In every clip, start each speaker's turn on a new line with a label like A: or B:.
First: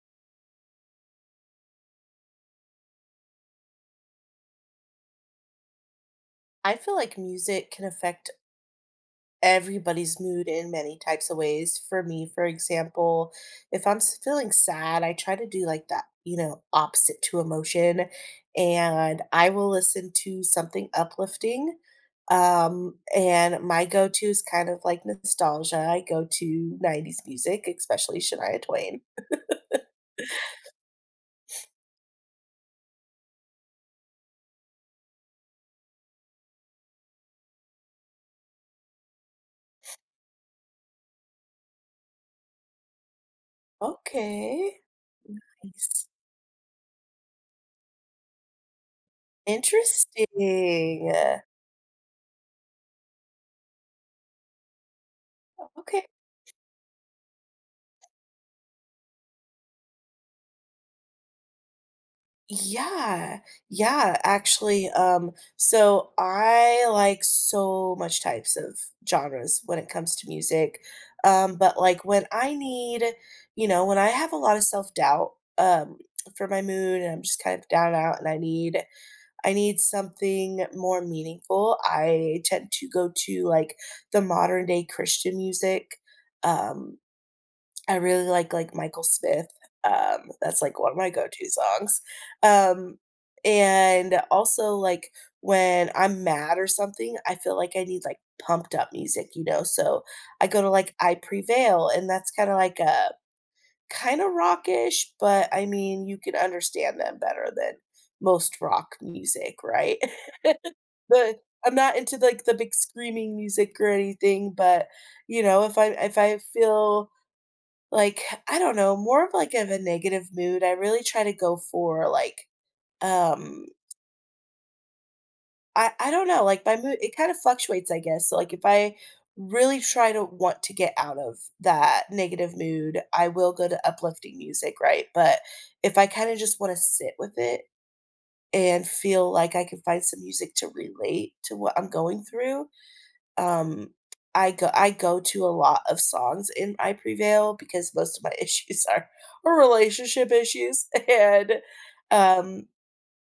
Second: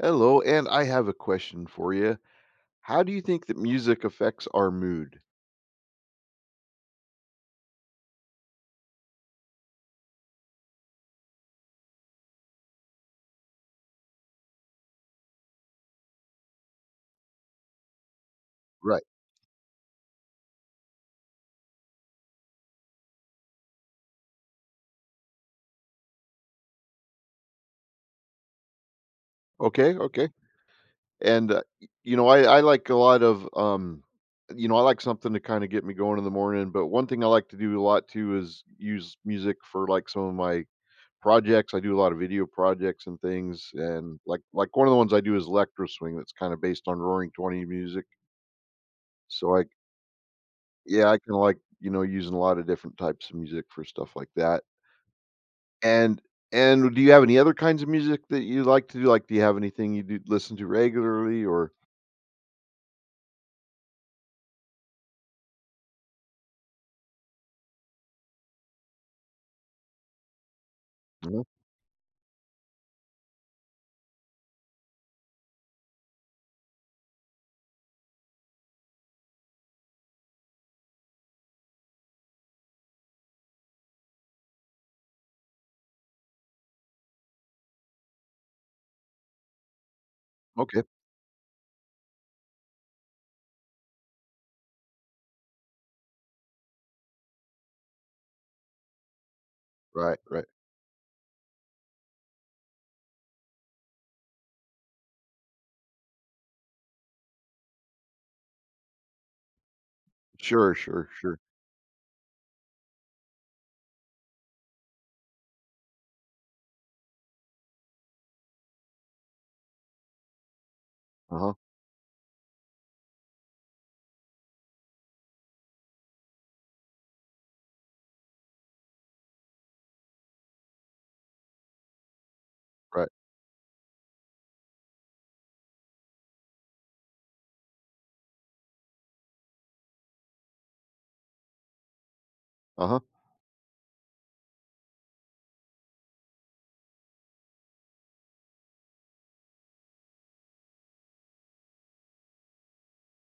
A: Hello, and I have a question for you. How do you think that music affects our mood?
B: I feel like music can affect everybody's mood in many types of ways. For me, for example, if feeling sad, I try to do like that, opposite to emotion.
A: Right.
B: And I will listen to something uplifting. And my go to is kind of like nostalgia. I go to 90s music, especially Shania Twain.
A: Okay, okay. And I like a lot of I like something to kind of get me going in the morning, but one thing I like to do a lot too is use music for like some of my projects. I do a lot of video projects and things and like
B: Okay.
A: one of the ones I do is electro
B: Nice.
A: swing that's kind of based on Roaring 20 music. So I
B: Interesting.
A: yeah, I kind of like, you know, using a lot of different types of music for stuff like that.
B: Okay.
A: And and do you have any other kinds of music that you like to do? Like, do you have anything you do listen to regularly or
B: Yeah, yeah, actually, so I like so much types of genres when it comes to music.
A: Mhm.
B: But like when I need, you know, when I have a lot of self-doubt, um, for my mood and I'm just kind of down and out and I need something more meaningful, I tend to go to like the modern day Christian music. Um, I really like, Michael Smith, that's, like,
A: Okay.
B: one of my go-to songs, um, and also, like, when I'm mad or something, I feel like I need, like, pumped up music, you know, so
A: Right, right.
B: I go to, like, I Prevail, and that's kinda like a kinda rockish. But, I mean, you can understand them better than most rock music, right?
A: Sure, sure, sure.
B: But I'm not into, like, the big screaming music or anything, but, you know, if I feel like, I don't know, more of like of a negative mood. I really try to
A: Uh-huh.
B: go for like, um, I don't know, like my mood, it kind of fluctuates, I guess. So like if I really try to want to get out of that negative mood,
A: Right.
B: I will go to uplifting music, right? But if I kind of just want to sit with it and feel like I can find some music to relate to what I'm going through,
A: Uh-huh.
B: Um, I go to a lot of songs in I Prevail because most of my issues are relationship issues and, um,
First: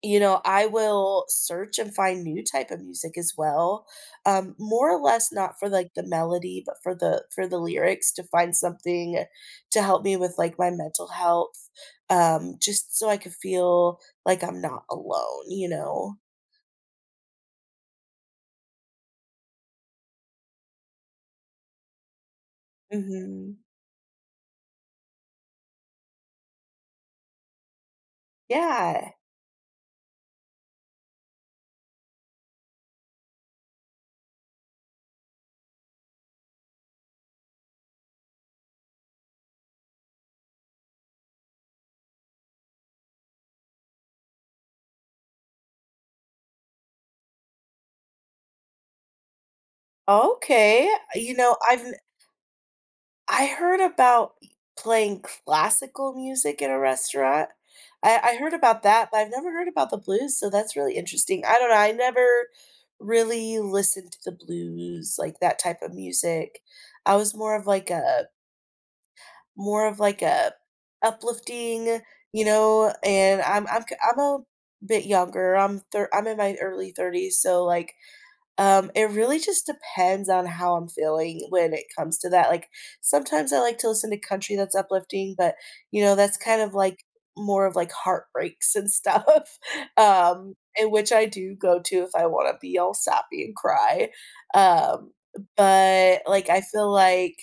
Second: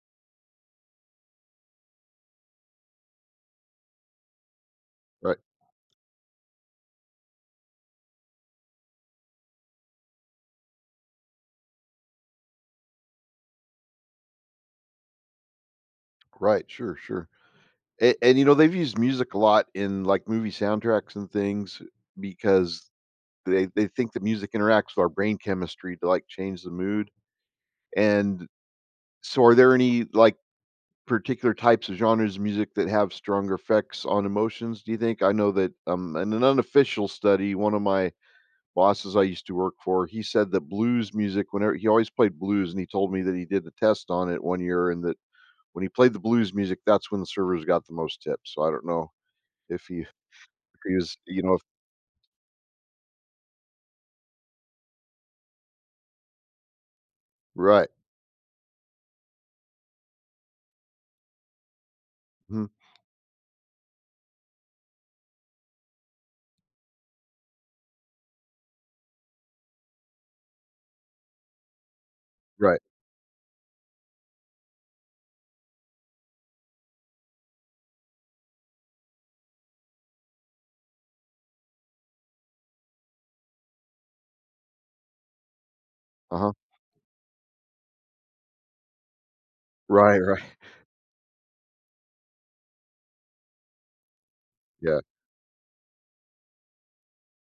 B: you know, I will search and find new type of music as well, more or less
A: Right.
B: not for, like, the melody, but for the lyrics to find something to help me with, like, my mental health, just so I could feel like I'm not alone, you know?
A: Right. Sure, sure. And you know, they've used music a lot in like movie soundtracks and things because
B: Mhm.
A: they think that music interacts with our brain chemistry to like change the mood. And
B: Yeah.
A: so are there any like particular types of genres of music that have stronger effects on emotions, do you think? I know that, in an unofficial study, one of my bosses I used to work for, he said that blues music, whenever he always played blues, and he told me that he did a test on it 1 year and that when he played the blues music, that's when the servers got the most tips. So I don't know if
B: Okay.
A: he was,
B: You
A: you know
B: know,
A: if.
B: I heard about playing classical music in a restaurant.
A: Right.
B: I heard about that, but I've never heard about the blues, so that's really interesting. I don't know, I never
A: Mhm.
B: really listened to the blues, like that type of music. I was more of like a more of like a uplifting, you
A: Right.
B: know, and I'm a bit younger. I'm in my early 30s, so like it really just depends on how I'm feeling when it comes to that. Like sometimes I like to listen to country that's uplifting, but you know, that's
A: Uh-huh.
B: kind of like more of like heartbreaks and stuff.
A: Right, right.
B: And which I do go to if I want to be all sappy and cry.
A: Yeah.
B: Um, but like I feel like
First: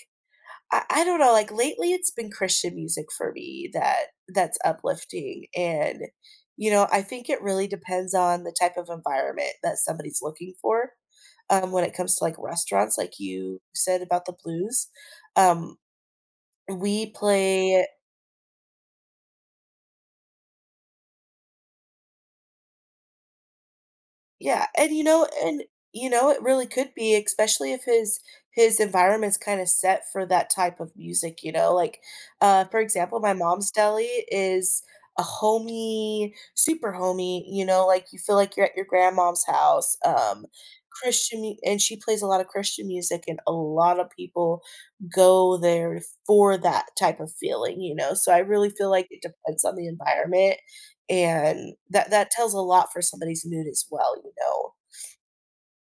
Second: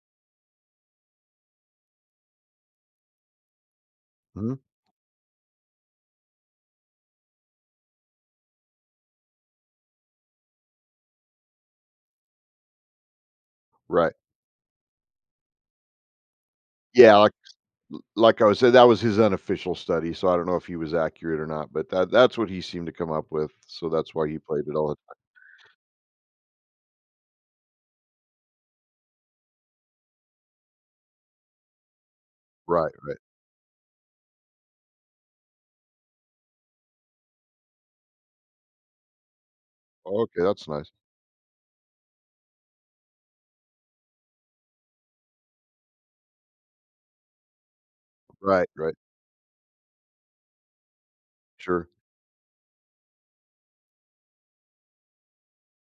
B: I don't know, like, lately it's been Christian music for me that
A: Mhm.
B: that's uplifting, and, you know, I think it really depends on the type of environment that somebody's looking for, when it comes to, like, restaurants, like you said
A: Right.
B: about the blues. Um, we
A: Yeah,
B: play
A: like I was said, that was his unofficial study, so I don't know if he was accurate or not, but that's what he seemed to come up with, so that's why he
B: Yeah,
A: played it all the
B: and
A: time.
B: you know, it really could be, especially if his his environment's kinda set for that type of music, you know, like, for
A: Right, right.
B: example, my mom's deli is a homey, super homey, you know, like, you feel like you're at your grandma's house,
A: Oh, okay, that's nice.
B: Christian mu and she plays a lot of Christian music, and a lot of people go there for that type of feeling, you know, so I
A: Right,
B: really feel
A: right.
B: like it depends on the environment and
A: Sure.
B: that that tells a lot for somebody's mood as well, you know?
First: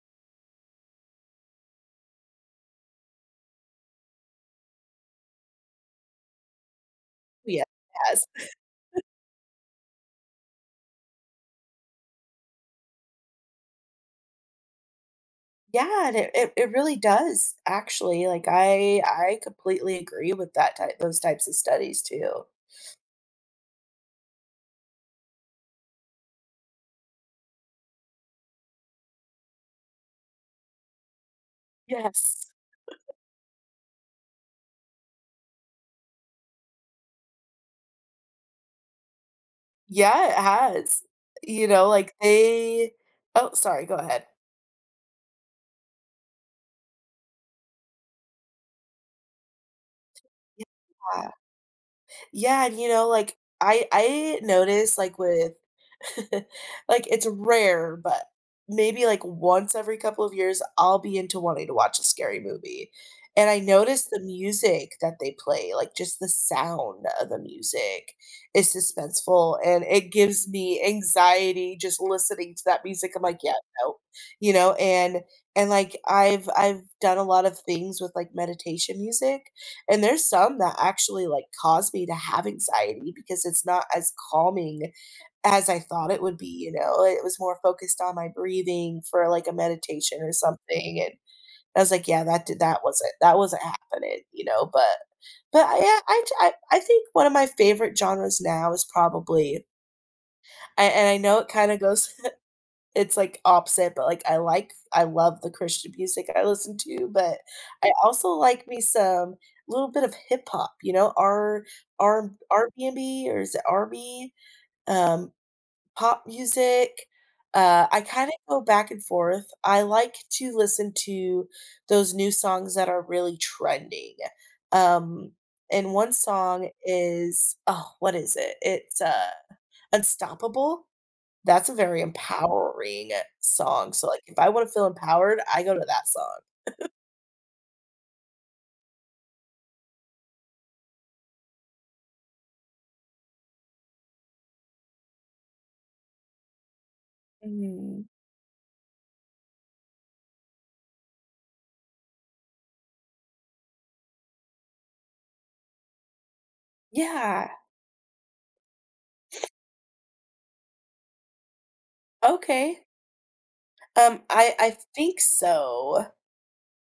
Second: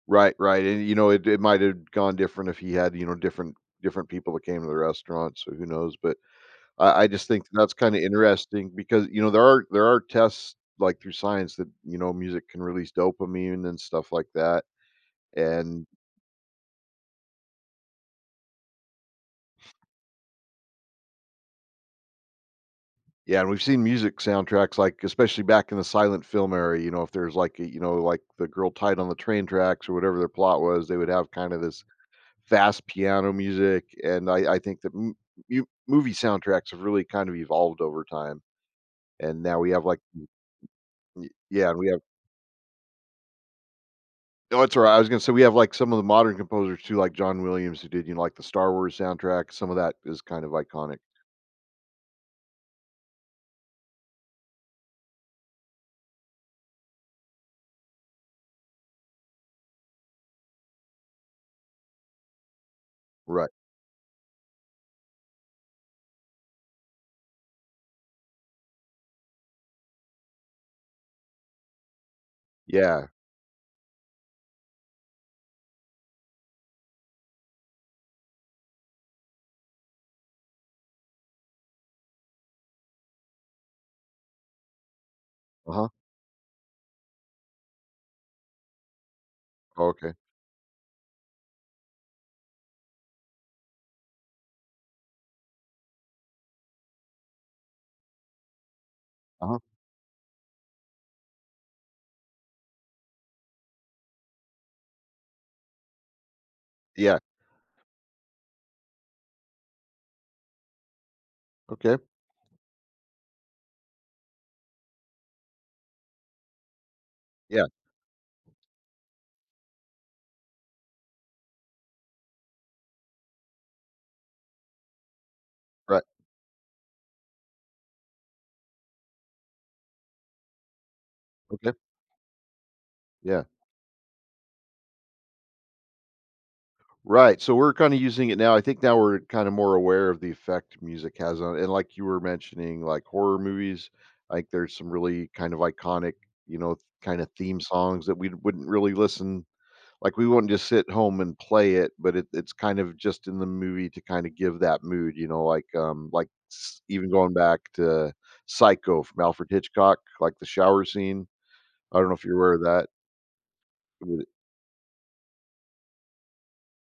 A: Right, right, and, you know, it might have gone different if he had, you know, different people that came to the restaurant, so who knows, but I just think
B: Yeah,
A: that's kinda
B: yes.
A: interesting because, you know, there are tests, like, through science that, you know, music can release dopamine and stuff like that, and
B: Yeah, and it really does, actually, like, I completely agree with that type those types of studies too.
A: Yeah, and we've seen music soundtracks, like, especially back in the silent film era, you know, if there's like a you know, like The Girl Tied on the Train Tracks or whatever their plot was, they would have kind of this
B: Yes.
A: fast piano music, and I think that m mu movie soundtracks have really kind of evolved over time, and now we have, like
B: Yeah, it has.
A: y
B: You
A: yeah, and we
B: know,
A: have
B: like, they Oh, sorry, go ahead.
A: Oh, it's alright, I was gonna say we have, like, some of the modern composers too, like John Williams, who did, you know, like, the Star Wars soundtrack, some of that is kind of iconic.
B: Yeah. Yeah, and, you know, like, I notice like, with like, it's rare, but maybe, like, once every couple of years, I'll be into wanting to watch a scary movie, and
A: Right.
B: I notice the music that they play, like, just the sound of the music is suspenseful, and it gives me anxiety just listening to that
A: Yeah.
B: music. I'm like, "Yeah, no." You know, and, like, I've done a lot of things with, like, meditation music, and there's some that actually, like, cause me to have anxiety because it's not as calming as I
A: Uh-huh.
B: thought it would be, you know? It was more focused on my breathing for, like, a
A: Oh, okay.
B: meditation or something, and I was like, "Yeah, that wasn't happening," you know? But but I yeah, I I, I think one of my favorite genres now is
A: Uh-huh.
B: probably I know it kinda goes it's, like, opposite, but, like, I love the Christian music I listen to,
A: Yeah.
B: but I also like me some little bit of hip hop, you know, R
A: Okay.
B: R R&B or is it R&B? Um, pop music.
A: Yeah.
B: I kinda go back and forth. I like to listen to those new songs that are really trending. Um, and
A: Right.
B: one song is oh, what is it? It's, Unstoppable? That's
A: Okay.
B: a very empowering
A: Yeah.
B: song, so, like, if I wanna feel empowered, I go to that song.
A: Right, so we're kinda using it now I think now we're kinda more aware of the effect music has on it. And like you were mentioning, like, horror movies, like, there's some really kind of iconic, you know, kinda theme songs
B: Mm.
A: that we wouldn't really listen like, we wouldn't just sit home and play it, but it's kind of just in the movie to kinda give that mood, you know, like, s even going
B: Yeah,
A: back to Psycho from Alfred Hitchcock, like, the shower scene. I don't know if you're aware of
B: okay.
A: that.
B: I think so.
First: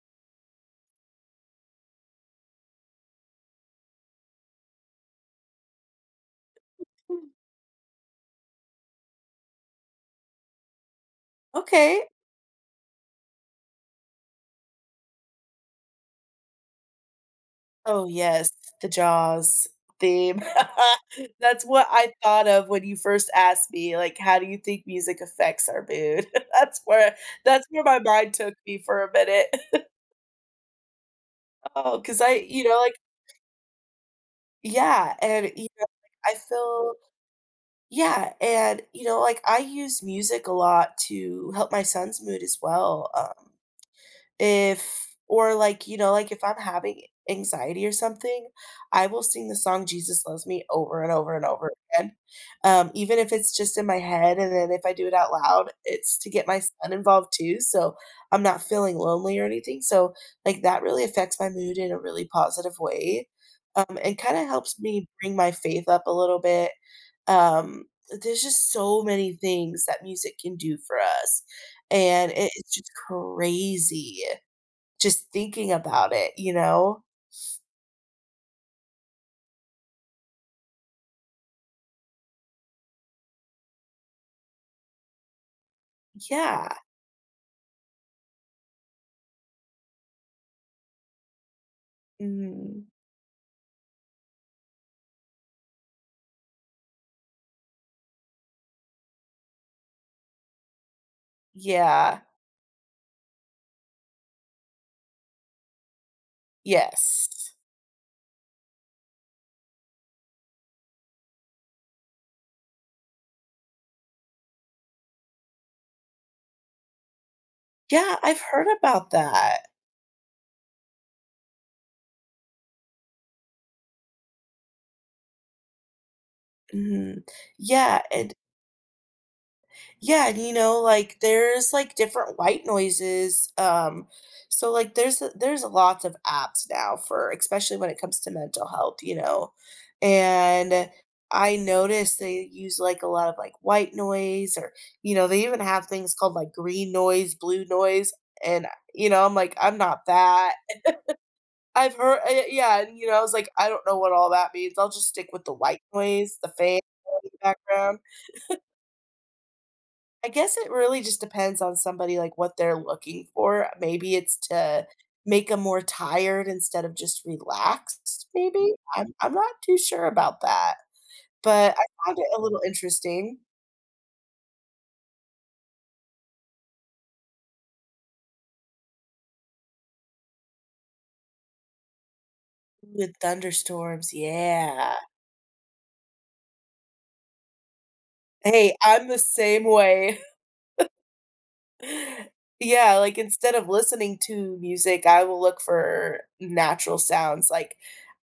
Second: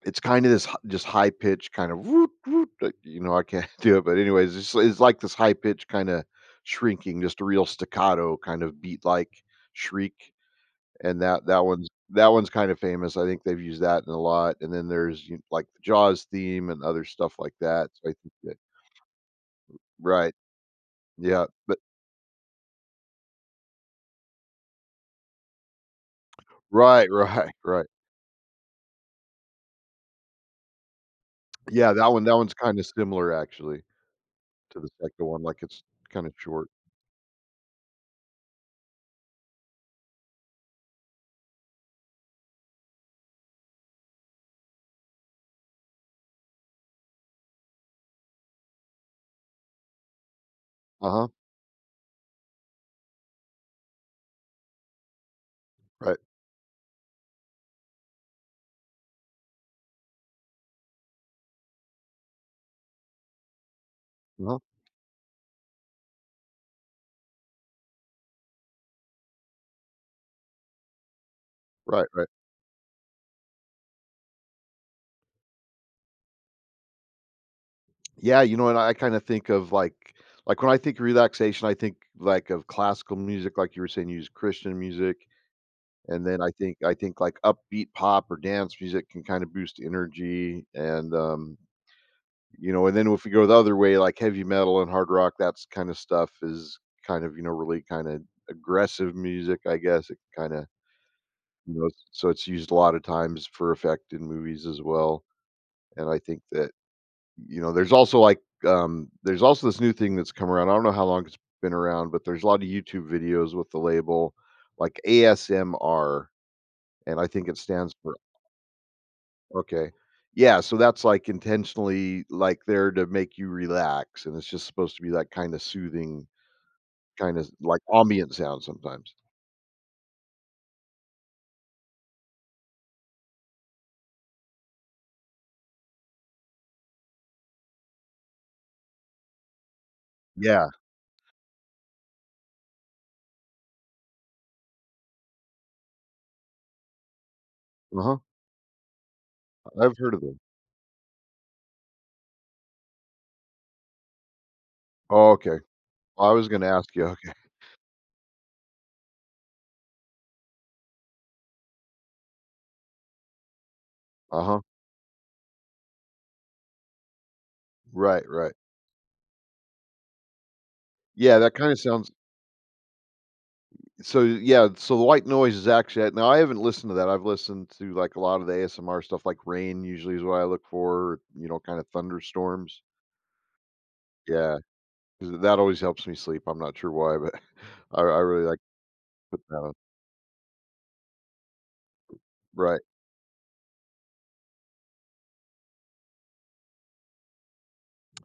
A: It's kinda this h just high pitch kind of "woot woot," like, you know, I can't do it, but anyways, it's like this high pitch kinda shrinking,
B: Hmm.
A: just a real staccato kind of beat-like shriek, and that that one's
B: Okay.
A: that one's kind of famous, I think they've used that in a lot, and then there's, you like, the Jaws theme and other stuff like that,
B: Oh,
A: so I think
B: yes,
A: that
B: the Jaws
A: Right,
B: theme.
A: yeah,
B: That's
A: but
B: what I thought of when you first asked me, like, how do you think music affects our mood? That's
A: Right,
B: where
A: right, right.
B: my mind took me for a minute.
A: Yeah,
B: Oh,
A: that
B: because
A: one
B: I
A: that one's
B: you know,
A: kinda
B: like
A: similar actually to the
B: yeah,
A: second one,
B: and,
A: like,
B: you
A: it's
B: know, like,
A: kinda
B: I
A: short.
B: feel Yeah, and, you know, like, I use music a lot to help my son's mood as well, if or like, you know, like if I'm having anxiety or something, I will sing the song Jesus Loves Me over and
A: Uh-huh,
B: over and over again. Even if it's just in my head and then if I do it out loud,
A: right,
B: it's to get my son involved too, so I'm not feeling lonely or anything. So, like that really affects my mood in a really positive way. And kind of
A: uh-huh,
B: helps me bring my faith up a little bit. Um, there's just so many things that music can do for us,
A: right, right.
B: and it's just crazy. Just thinking about it, you know?
A: Yeah, you know, and I kinda think of, like when I think relaxation, I think, like, of classical music, like you were saying, you use Christian music, and then I
B: Yeah.
A: think I think, like, upbeat pop or dance music can kinda boost energy, and, you know,
B: Mm.
A: and then if we go the other way, like, heavy metal and hard rock, that's kinda stuff is kind of, you know, really kinda aggressive music, I guess, it kinda, you know
B: Yeah.
A: so it's used a lot of times for effect in movies as well, and I think that
B: Yes.
A: you know, there's also, like, there's also this new thing that's come around. I don't know how long it's been around, but there's a lot of YouTube videos with the label, like ASMR, and I think it stands for
B: Yeah, I've heard about that.
A: okay. Yeah, so that's, like, intentionally, like, there to make you relax, and it's just supposed to be that kinda soothing,
B: Mhm.
A: kinda like,
B: Yeah, and
A: ambient sound sometimes.
B: Yeah, and, you know, like, there's, like, different white noises, so, like, there's lots of apps now for especially when it comes to mental health, you know,
A: Yeah.
B: and I noticed they use, like, a lot of, like, white noise or, you know, they even have things called, like, green noise, blue noise,
A: Uh-huh.
B: and, you know, I'm like, "I'm
A: I've
B: not
A: heard of them.
B: that." Yeah, and, you know, I was like, "I don't know what all that means. I'll just stick
A: Oh,
B: with the
A: okay.
B: white
A: I
B: noise,
A: was
B: the
A: gonna
B: fan
A: ask you.
B: in the
A: Okay.
B: background." I guess it really just depends on somebody, like, what they're looking for. Maybe it's
A: Uh-huh.
B: to make them more tired instead of just
A: Right,
B: relaxed,
A: right.
B: maybe? I'm not too sure about that,
A: Yeah, that
B: but
A: kinda
B: I
A: sounds
B: found it a little interesting
A: So, yeah, so the white noise is actually now I haven't listened to that. I've listened to, like, a lot of the ASMR stuff, like rain usually is what I look for, you know, kinda thunderstorms.
B: with thunderstorms,
A: Yeah,
B: yeah.
A: 'cause that always helps me sleep. I'm not sure why, but I really like
B: Hey, I'm the
A: to put that
B: same
A: on.
B: way.
A: Right.
B: Yeah, like, instead of listening to music, I will look for natural sounds, like,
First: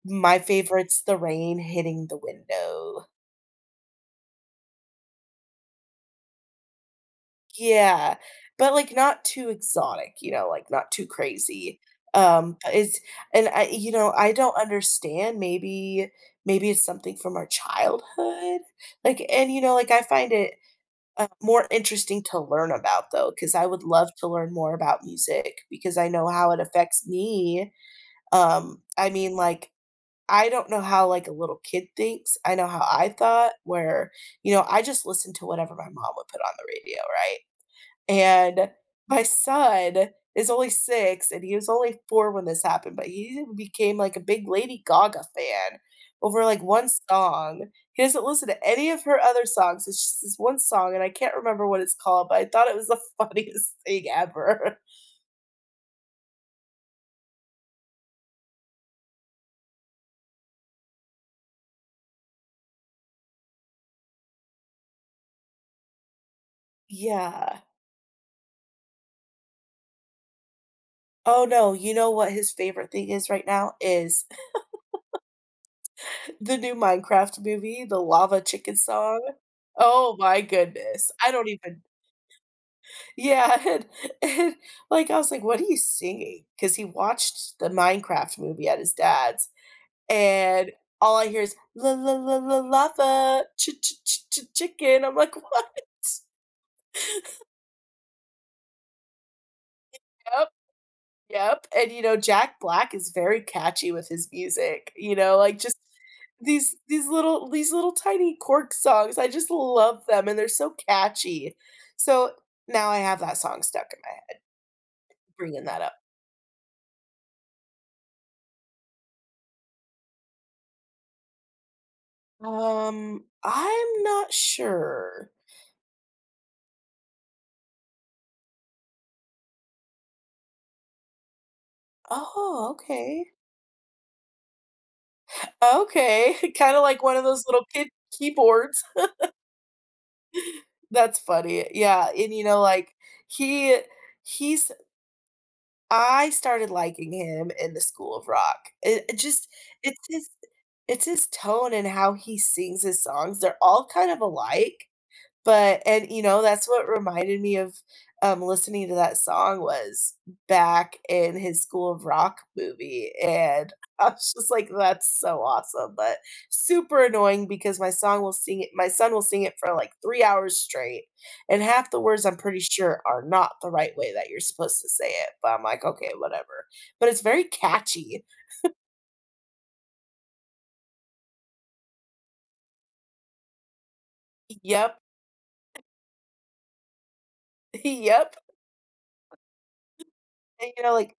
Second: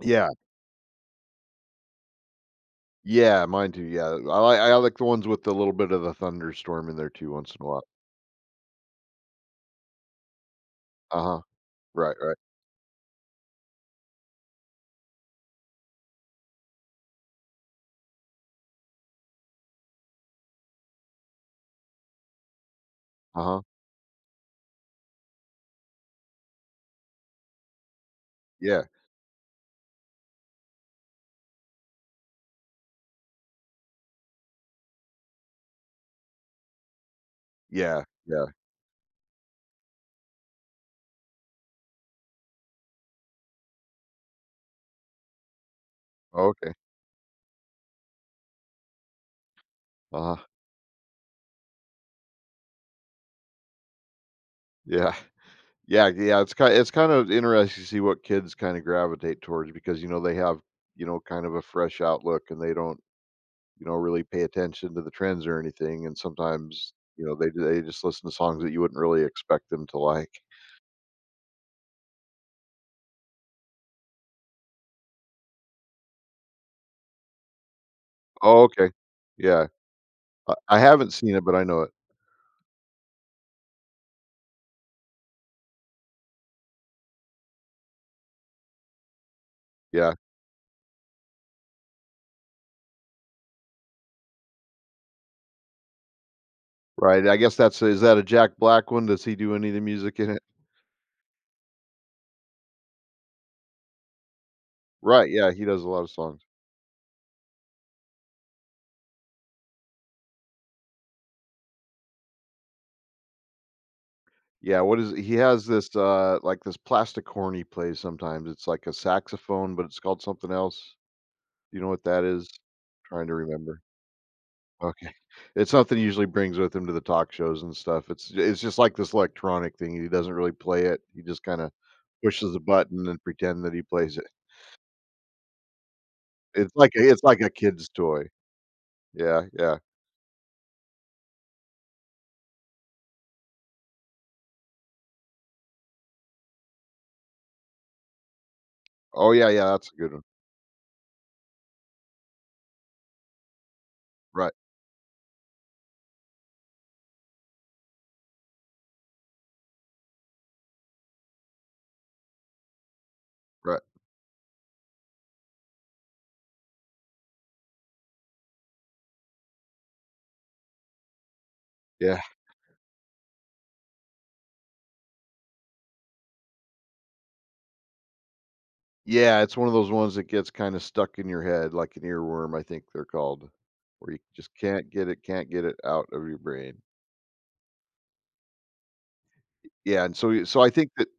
A: Yeah.
B: my favorite's the rain hitting the window.
A: Yeah, mine too, yeah. I like the ones with a little bit of the thunderstorm in there too once in a while.
B: Yeah, but, like, not too exotic, you know, like, not too
A: Uh-huh.
B: crazy.
A: Right, right.
B: But it's and I you know, I don't understand, maybe maybe it's something from our childhood? Like and, you know, like, I find it, more interesting to learn about, though, because
A: Uh-huh.
B: I would love to learn more about music because I know how it affects me.
A: Yeah.
B: I mean, like, I don't know how, like, a little kid thinks. I know how I thought where, you know, I just listened to whatever my mom would put on the radio, right?
A: Yeah, yeah.
B: And my son is only 6, and he was only 4 when this happened, but he became, like, a big Lady Gaga fan over, like,
A: Okay.
B: 1 song. He doesn't listen to any of her other songs, it's just this
A: Uh-huh.
B: 1 song, and I can't remember what it's called, but I thought it was the funniest thing ever.
A: Yeah. Yeah, yeah, it's kind of interesting to see what kids kind of gravitate towards because, you know, they have, you know, kind of a fresh outlook and they don't, you know, really pay attention to the trends or anything. And sometimes, you know, they
B: Yeah.
A: they just listen to songs that you wouldn't really expect them to like.
B: Oh, no, you know what his favorite thing is right now is the new Minecraft movie, the Lava
A: Oh,
B: Chicken
A: okay.
B: song.
A: Yeah.
B: Oh my
A: I haven't
B: goodness. I
A: seen it,
B: don't
A: but I know
B: even
A: it.
B: Yeah, and, like, I was like, "What are you singing?" Because he watched the Minecraft movie at his dad's,
A: Yeah.
B: and all I hear is, "La la la la lava, ch ch ch ch chicken." I'm like, "What?"
A: Right. I guess that's is that a Jack Black one? Does he do any of the music in it?
B: Yep, yep, and, you know, Jack Black is very catchy with his music, you
A: Right.
B: know,
A: Yeah,
B: like,
A: he
B: just
A: does a lot of songs.
B: these little tiny cork songs, I just love them, and they're so catchy. So, now I have that song stuck in my head,
A: Yeah, what is he
B: bringing
A: has
B: that
A: this
B: up.
A: like this plastic horn he plays sometimes. It's like a saxophone, but it's called something else. Do you know what that is? Trying to remember.
B: I'm not
A: Okay.
B: sure.
A: It's something he usually brings with him to the talk shows and stuff. It's just like this electronic thing, he doesn't really play it. He just kinda pushes a
B: Oh,
A: button and
B: okay.
A: pretend that he plays it.
B: Okay. Kinda like one
A: It's
B: of
A: like
B: those
A: a
B: little
A: kid's
B: kid
A: toy.
B: keyboards.
A: Yeah, yeah.
B: That's funny. Yeah, and, you know, like, he he's I started liking him in the School of Rock. It
A: Oh,
B: just
A: yeah, yeah, that's a
B: it's
A: good one.
B: his it's his tone and how he sings his songs. They're all kind of
A: Right,
B: alike, But and, you know, that's what reminded me of, listening to that song was back in his School of Rock movie, and
A: right.
B: I was just like, "That's so awesome," but super annoying because my son will sing it for, like, 3 hours straight, and half the
A: Yeah.
B: words I'm pretty sure are not the right way that you're supposed to say it, but I'm like, "Okay, whatever." But it's very catchy.
A: Yeah, it's one of those ones that gets kinda stuck in your head like an earworm, I think they're called, where you just
B: Yep.
A: can't get it out of your brain.
B: Yep.
A: Yeah, and so so I
B: And, you
A: think
B: know,
A: that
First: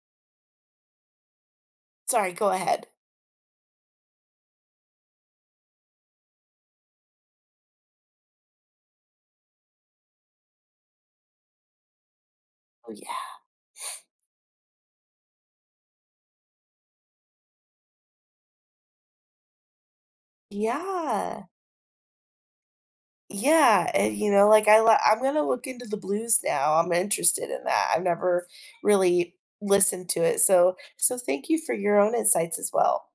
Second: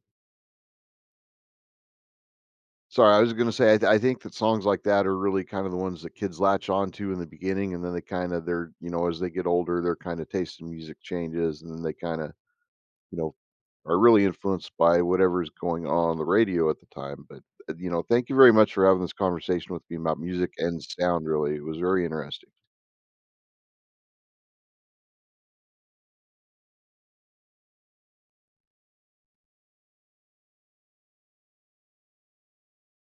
B: sorry, go ahead.
A: Sorry, I was gonna say, I think that songs like that are really kind of the ones that kids latch on to in the beginning, and then they kinda they're you know, as they get older, their kinda taste in music changes, and then they kinda,
B: Oh,
A: you
B: yeah.
A: know, are really influenced by whatever's going on the radio at the time, but, you know, thank you very much for having this conversation with me about music and sound,
B: Yeah.
A: really, it was very interesting.
B: Yeah, and, you know, like, I'm gonna look into the blues now, I'm interested in that, I've never really listened to it, so so thank you for your own insights as well.